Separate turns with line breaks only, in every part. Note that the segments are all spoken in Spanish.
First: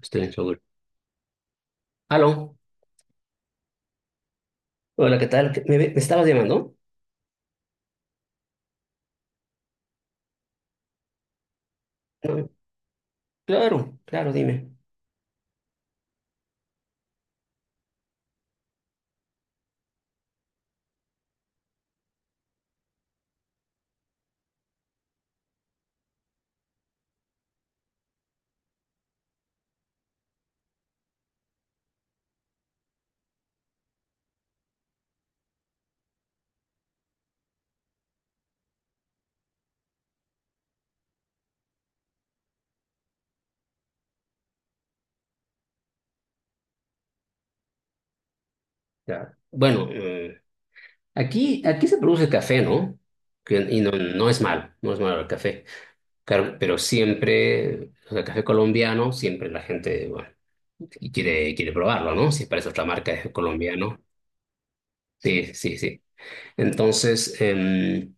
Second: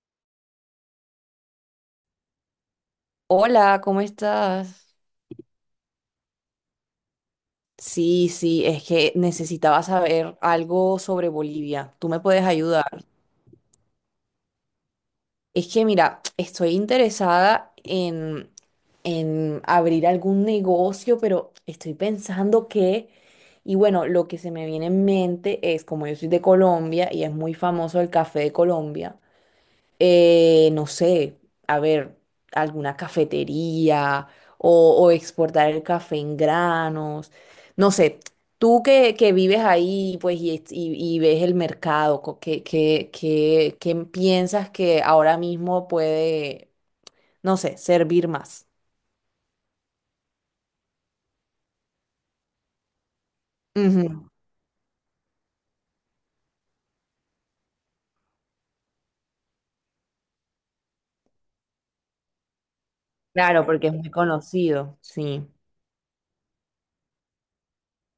Estoy en Seúl. Aló.
Hola, ¿cómo estás?
Hola, ¿qué tal? ¿Me estabas llamando?
Sí, sí, es que necesitaba saber algo sobre Bolivia. ¿Tú me puedes
No.
ayudar?
Claro, claro, dime.
Es que mira, estoy interesada en abrir algún negocio, pero estoy pensando que, y bueno, lo que se me viene en mente es, como yo soy de Colombia y es muy famoso el café de Colombia, no sé, a ver, alguna cafetería o, exportar el café en granos, no sé, tú que vives ahí pues y ves el mercado, ¿qué piensas que ahora mismo puede, no sé, ¿servir más?
Ya. Bueno, aquí se produce café, ¿no? No
Ujú,
es malo, no es malo el café. Claro, pero siempre, o sea, café colombiano, siempre la gente, bueno, y quiere probarlo, ¿no? Si parece otra marca es
claro, porque es
colombiano.
muy conocido, sí.
Sí, sí, sí. Entonces, em,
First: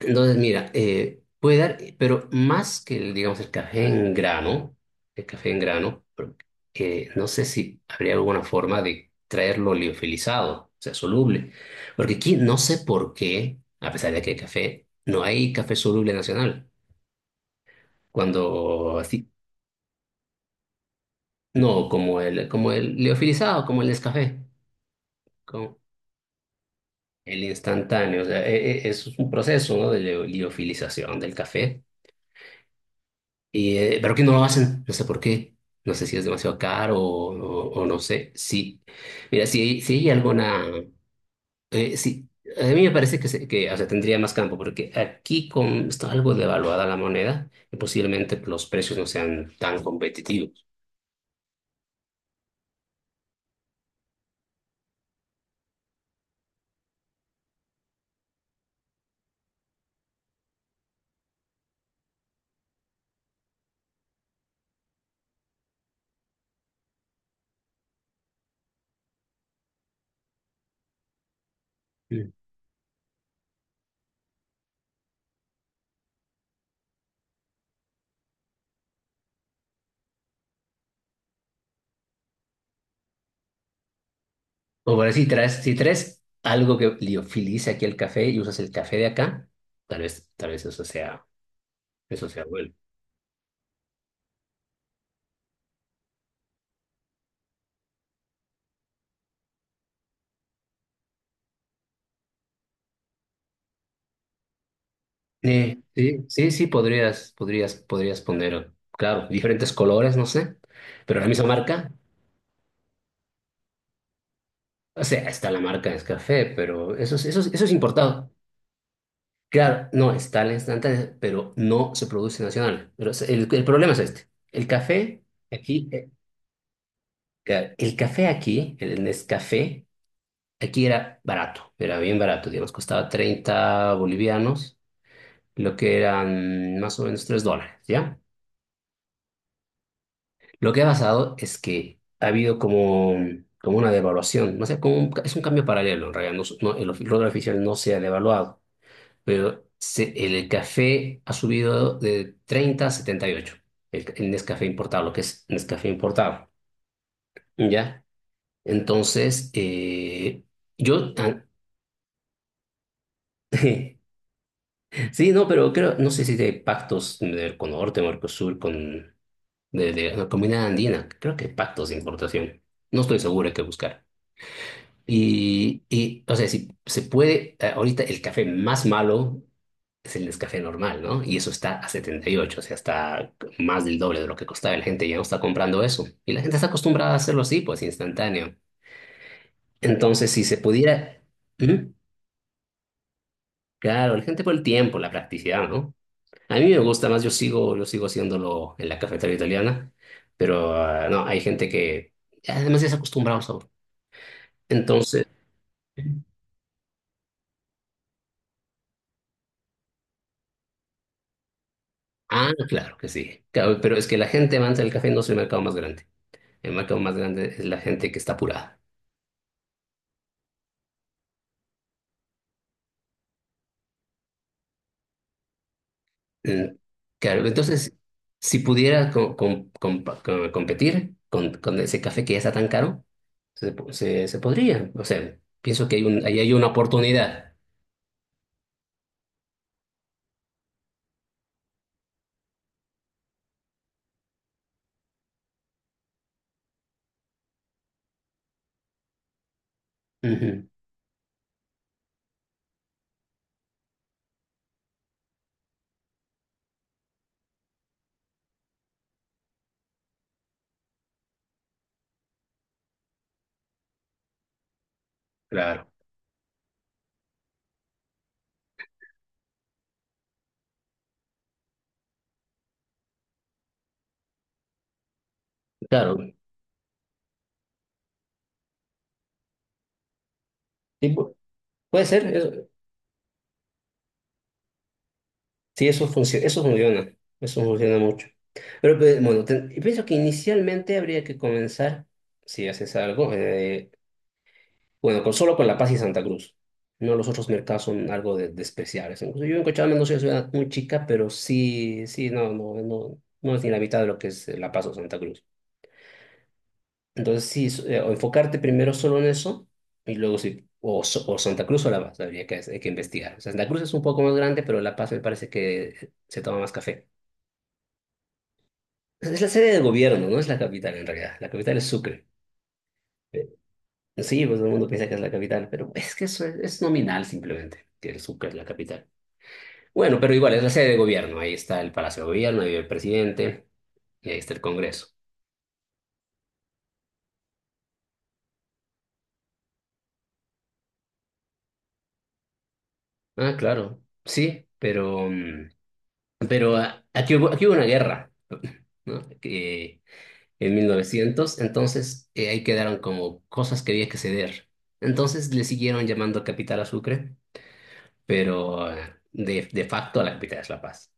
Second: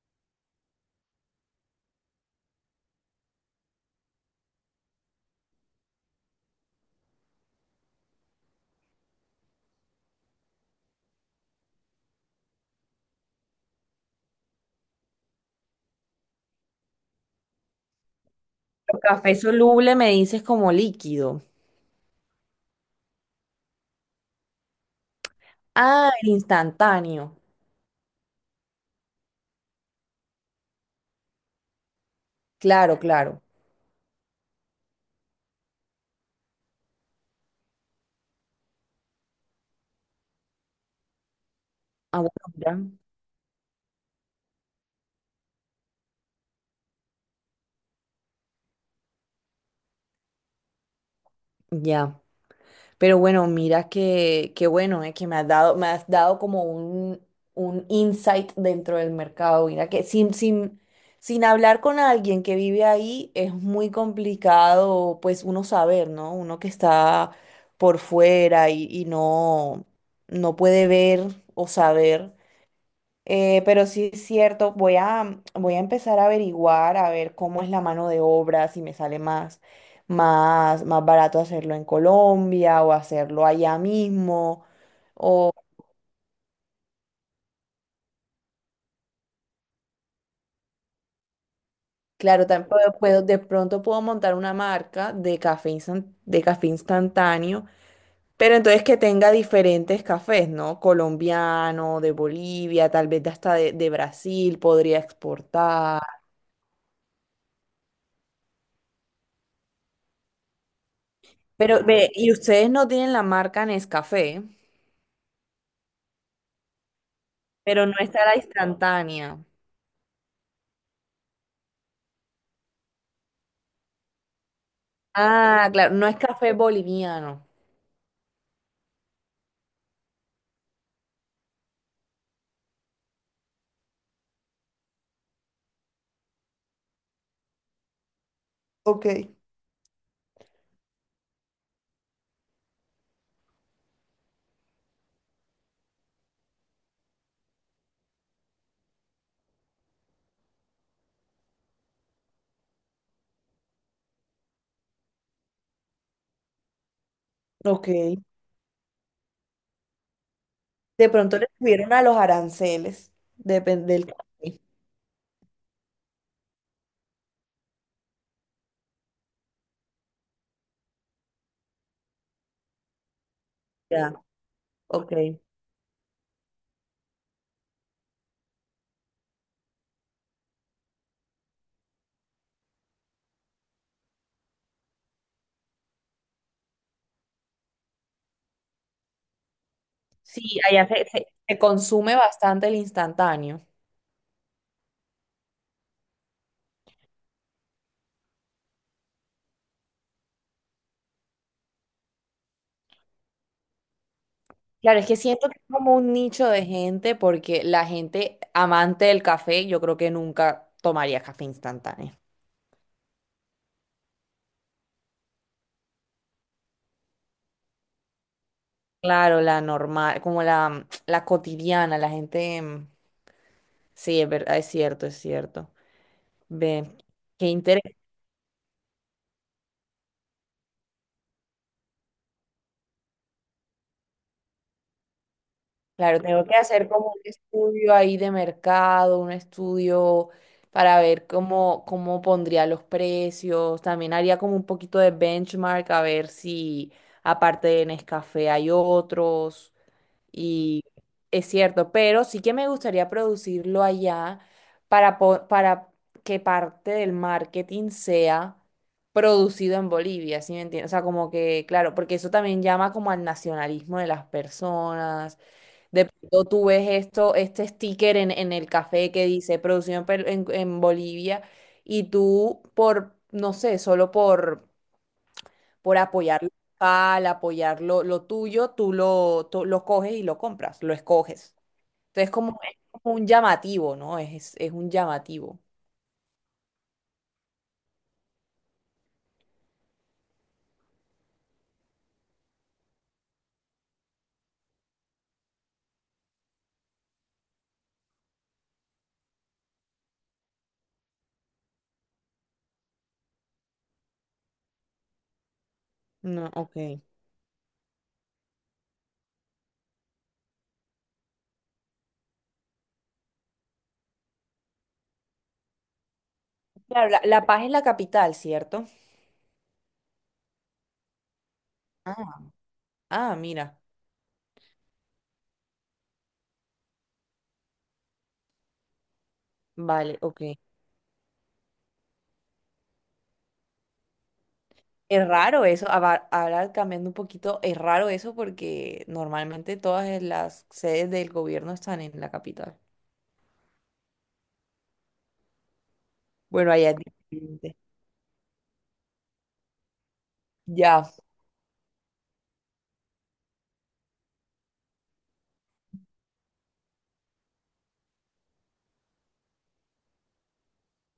Entonces, mira, puede dar, pero más que el, digamos, el café en grano, el café en grano, pero no sé si habría alguna forma de traerlo liofilizado, o sea, soluble. Porque aquí no sé por qué, a pesar de que hay café, no hay café soluble nacional. Cuando
El
así,
café soluble me dices como líquido.
no, como el liofilizado, como el Nescafé, como
Ah, el instantáneo.
el instantáneo, o sea, es un proceso, ¿no?, de liofilización del café.
Claro, claro.
Y pero que no lo hacen, no sé por qué. No sé si es demasiado caro o no sé. Sí, mira, si, si hay alguna...
Ah,
sí,
bueno,
a
mira,
mí me parece que, que, o sea, tendría más campo, porque aquí con, está algo devaluada la moneda y posiblemente los precios no sean tan competitivos.
ya. Pero bueno, mira que, bueno, que me has dado como un, insight dentro del mercado. Mira que sin hablar con alguien que vive ahí es muy complicado, pues uno saber, ¿no? Uno que está por fuera y, no puede ver o
Mm.
saber. Pero sí es cierto, voy a empezar a averiguar, a ver cómo es la mano de obra, si me sale más barato hacerlo en Colombia o hacerlo allá mismo.
O bueno, si traes, si traes algo que liofilice aquí el café y usas el café de acá, tal vez eso sea
Claro, también
bueno.
de pronto puedo montar una marca de café, de café instantáneo, pero entonces que tenga diferentes cafés, ¿no? Colombiano, de Bolivia, tal vez de hasta de Brasil podría
Sí,
exportar.
sí, sí, sí, podrías, podrías, podrías poner, claro, diferentes colores, no sé, pero la misma
Pero
marca.
ve, ¿y ustedes no tienen la marca Nescafé?
O sea, está la marca de café, pero eso es, eso es, eso es
Pero no está
importado.
la instantánea.
Claro, no, está la instantánea, pero no se produce nacional. Pero el problema es este, el café
Ah,
aquí,
claro, no es café boliviano.
claro, el café aquí, el Nescafé, aquí era barato, era bien barato, digamos, costaba 30 bolivianos, lo que eran más o menos 3 dólares, ¿ya?
Ok,
Lo que ha pasado es que ha habido como, como una devaluación, no sé, como es un cambio paralelo, en realidad, dólar oficial no se ha devaluado, pero el café ha subido de 30 a 78. El Nescafé importado, lo que es Nescafé importado,
ok.
¿ya? Entonces,
De
yo,
pronto
ah,
le subieron a los aranceles, depende del café.
sí, no, pero creo, no sé si de pactos del con Norte, Mercosur, con, de la Comunidad Andina, creo que hay pactos de importación, no estoy seguro, hay que buscar.
Ya, ok.
Y, o sea, si se puede, ahorita el café más malo es el café normal, ¿no? Y eso está a 78, o sea, está más del doble de lo que costaba. La gente ya no está comprando eso. Y la gente está acostumbrada a hacerlo así, pues instantáneo. Entonces,
Sí,
si se
allá se,
pudiera...
se- se
¿Mm?
consume bastante el instantáneo.
Claro, la gente por el tiempo, la practicidad, ¿no? A mí me gusta más, yo sigo haciéndolo en la cafetería italiana, pero ah, no, hay gente que además ya se ha acostumbrado al sabor.
Claro, es que
Entonces...
siento que es como un nicho de gente porque la gente amante del café, yo creo que nunca tomaría café instantáneo.
Ah, claro que sí. Claro, pero es que la gente amante del café no es el mercado más grande. El mercado más grande es la gente que está apurada.
Claro, la normal, como la, cotidiana, la gente. Sí, es verdad, es cierto, es cierto.
Mm.
Ve,
Claro,
qué interés.
entonces, si pudiera competir con ese café que ya está tan caro, se, se, se podría. O sea, pienso que hay
Claro,
un, ahí
tengo
hay
que
una
hacer como un
oportunidad.
estudio ahí de mercado, un estudio para ver cómo pondría los precios. También haría como un poquito de benchmark a ver si aparte de Nescafé hay otros.
Ujú.
Y es cierto, pero sí que me gustaría producirlo allá para que parte del marketing sea producido en Bolivia, ¿sí me entiendes? O sea, como que, claro, porque eso también llama como al nacionalismo de las personas.
Claro.
De pronto tú ves esto, este sticker en, el café que dice producido en, en Bolivia y tú por, no sé, solo por
Claro.
apoyar lo local, apoyar lo, tuyo, tú lo coges y lo compras, lo
Sí,
escoges.
puede ser.
Entonces, como,
Eso,
es como un llamativo, ¿no? Es un llamativo.
sí, eso funciona. Eso funciona. Eso funciona mucho. Pero pues, bueno, y pienso que inicialmente habría que comenzar, si haces algo, bueno, con, solo con La Paz y Santa Cruz. No, los otros mercados son algo de especiales. Incluso yo en Cochabamba no soy una ciudad muy chica, pero sí, sí, no, no, no, no es ni la mitad de lo que es La Paz o Santa Cruz.
No, ok.
Entonces, sí, o enfocarte primero solo en eso, y luego sí, o, o Santa Cruz o La Paz, habría que, hay que investigar. O sea, Santa Cruz es un poco más grande, pero La Paz me parece que se toma más café.
Claro, La Paz es la capital, ¿cierto?
Es la sede del gobierno, no es la capital en realidad. La capital es Sucre.
Ah, ah,
Eh,
mira.
Sí, pues todo el mundo piensa que es la capital, pero es que eso es nominal simplemente, que el Sucre es la capital.
Vale,
Bueno, pero
ok.
igual es la sede de gobierno. Ahí está el Palacio de Gobierno, ahí vive el presidente y ahí está el Congreso.
Es raro eso, ahora cambiando un poquito, es raro eso porque normalmente todas las sedes del gobierno están en la capital.
Ah, claro, sí, pero, mm,
Bueno,
pero
allá es
ah, aquí hubo
diferente.
una guerra, ¿no? Que, en mil
Ya.
novecientos entonces ahí quedaron como cosas que había que ceder. Entonces le siguieron llamando capital a Sucre, pero ah, de facto la capital es La Paz.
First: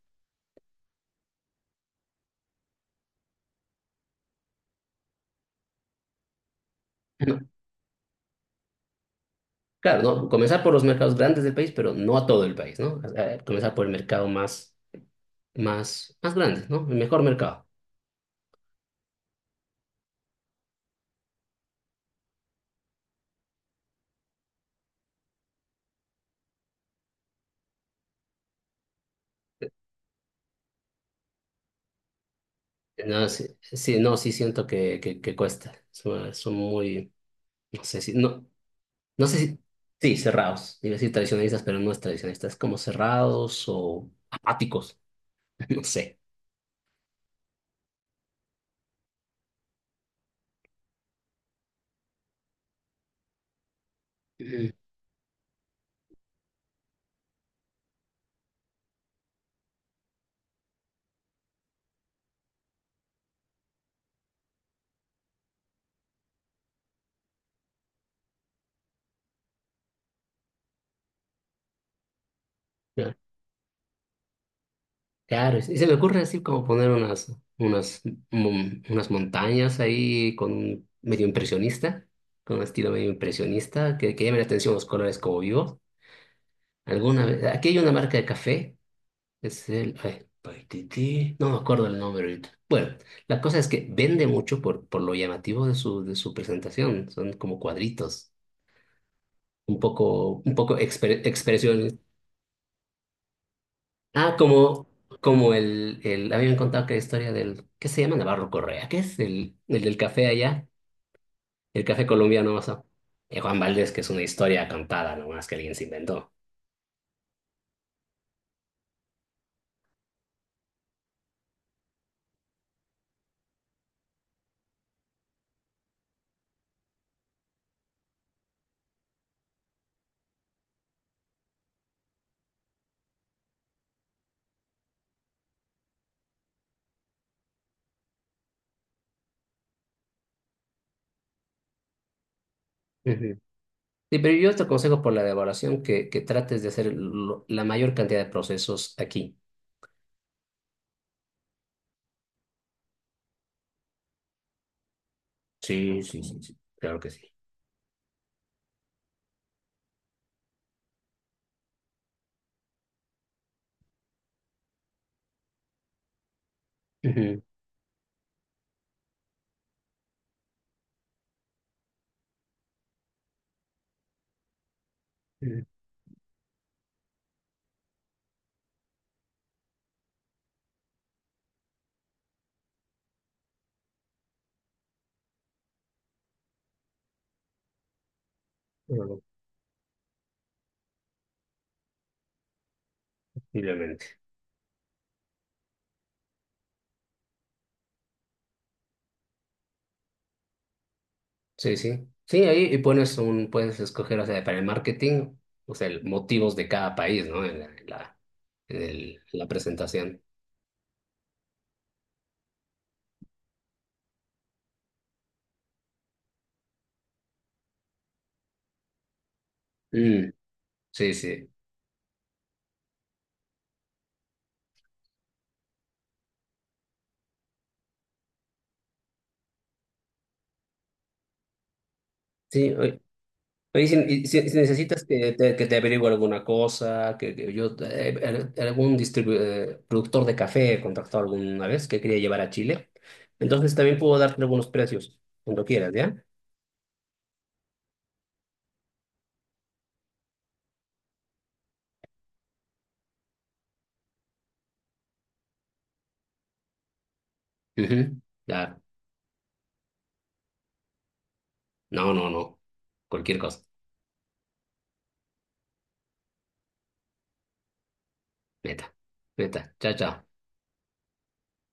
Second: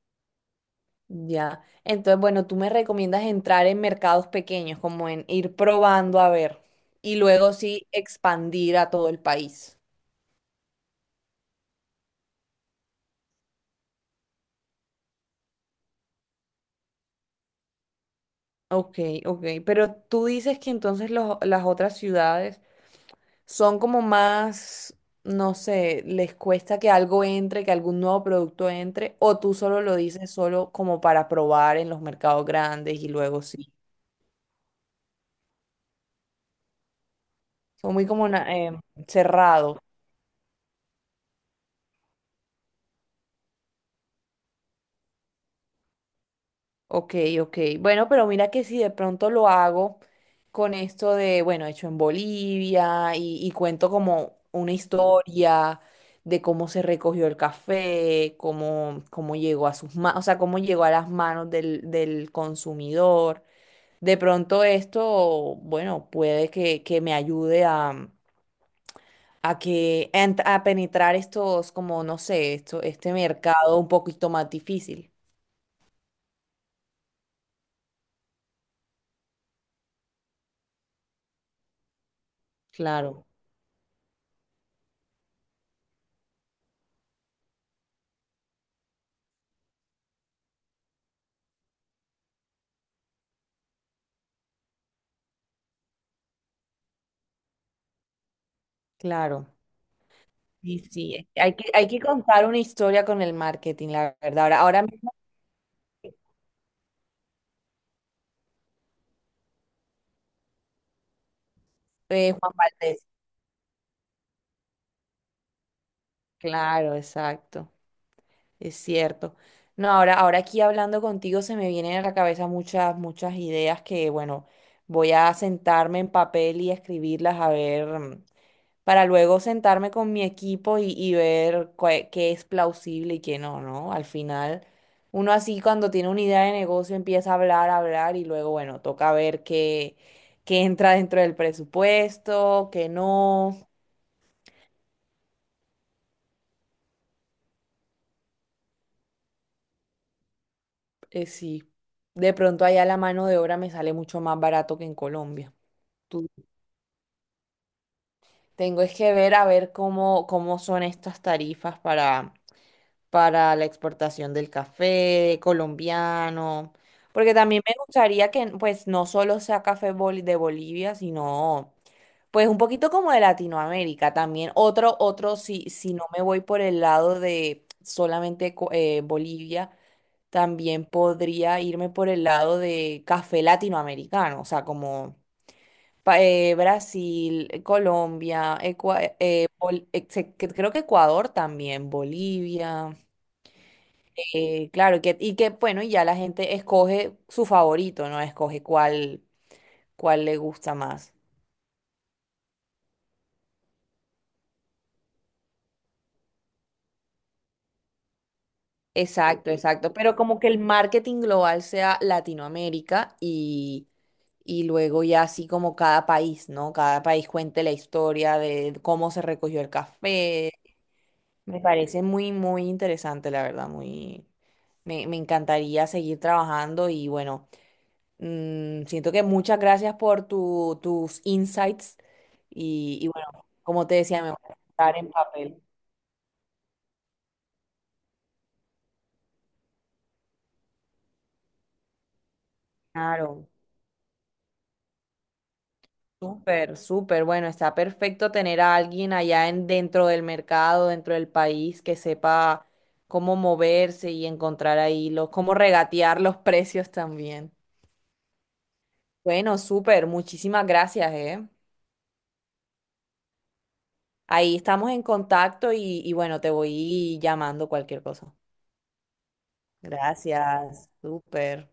Ya. Entonces, bueno, tú me recomiendas entrar en mercados pequeños, como en ir probando a ver, y
No,
luego sí expandir a todo el país.
claro, ¿no? Comenzar por los mercados grandes del país, pero no a todo el país, ¿no? Comenzar por el mercado más, más, más grande, ¿no? El mejor mercado.
Ok, ok. Pero tú dices que entonces las otras ciudades son como más, no sé, les cuesta que algo entre, que algún nuevo producto entre, o tú solo lo dices solo como para probar en los mercados grandes y
No,
luego
sí,
sí.
sí, no, sí siento que cuesta. Son, son muy, no
Son
sé
muy
si,
como
no, no sé si,
cerrados.
sí, cerrados. Iba a decir tradicionalistas, pero no es tradicionalistas, es como cerrados o apáticos, no sé.
Ok, ok. Bueno, pero mira que si de pronto lo hago con esto de, bueno, hecho en Bolivia y, cuento como
Mm.
una historia de cómo se recogió el café, cómo llegó a sus manos, o sea, cómo llegó a las manos del, consumidor. De pronto esto, bueno, puede que me ayude a a penetrar estos, como no sé, esto, este
Ya.
mercado un poquito más difícil.
Claro, y se me ocurre así como poner unas, unas, unas montañas ahí con un medio impresionista, con un estilo medio
Claro,
impresionista, que llame la atención los colores como vivos. Alguna vez, aquí hay una marca de café. Es el Paititi. No me acuerdo el nombre ahorita. Bueno, la cosa es que vende mucho por lo llamativo de su presentación. Son como cuadritos,
claro.
un poco
Sí, sí, hay que, hay
expresiones.
que contar una historia con el marketing, la
Ah,
verdad. Ahora, ahora
como,
mismo,
como el, habían contado que la historia del, ¿qué se llama? Navarro Correa, ¿qué es el del café allá? El café
Juan
colombiano, o sea.
Valdés.
Y Juan Valdés, que es una historia contada nomás que alguien se inventó.
Claro, exacto, es cierto. No, ahora aquí hablando contigo se me vienen a la cabeza muchas, muchas ideas que, bueno, voy a sentarme en papel y escribirlas a ver. Para luego sentarme con mi equipo y, ver qué es plausible y qué no, ¿no? Al final, uno así cuando tiene una idea de negocio empieza a hablar y luego, bueno, toca ver qué entra dentro del presupuesto, qué
Ujú.
no.
Sí, pero yo te aconsejo por la devaluación que trates de hacer la mayor cantidad de procesos aquí.
Sí, de pronto allá la mano de obra me sale mucho más barato que en Colombia.
Sí, sí,
Tú-
sí, sí, claro que sí.
Tengo es que ver a ver cómo son estas tarifas para la exportación del café colombiano, porque
Ujú,
también me gustaría que pues no solo sea café de Bolivia, sino pues un poquito como de Latinoamérica también. Otro, si,
ujú.
si no me voy por el lado de solamente Bolivia, también podría irme por el lado de café latinoamericano, o sea, como Brasil, Colombia,
Bueno,
creo que Ecuador también, Bolivia.
posiblemente.
Claro, que, y que bueno, y ya la gente escoge su favorito, ¿no? Escoge cuál, le gusta más.
Sí, sí. Sí, ahí y pones un, puedes escoger, o sea, para el marketing, o sea, motivos de cada país, ¿no? En la, en la, en la
Exacto, exacto. Pero
presentación.
como que el marketing global sea Latinoamérica y luego ya así como cada país, ¿no? Cada país cuente la historia de cómo se recogió el
Mm,
café.
sí, sí.
Me parece muy, muy interesante, la verdad, muy. Me encantaría seguir trabajando y bueno, siento que muchas gracias por tus insights
Sí,
y,
oye,
y bueno, como
oye,
te
si,
decía,
y
me voy a
si
estar
necesitas
en papel.
que te averigüe alguna cosa, que yo, algún productor de café he contactado alguna vez que quería llevar a Chile,
Claro,
entonces también puedo darte algunos precios, cuando quieras, ¿ya?
súper, súper. Bueno, está perfecto tener a alguien allá dentro del mercado, dentro del país, que sepa cómo moverse y encontrar ahí los, cómo regatear los precios también.
Ujú. Claro.
Bueno, súper, muchísimas gracias, ¿eh?
No, no, no. Cualquier cosa.
Ahí estamos en contacto y, bueno, te voy llamando cualquier cosa.
Neta. Neta. Chao, chao.
Gracias, súper.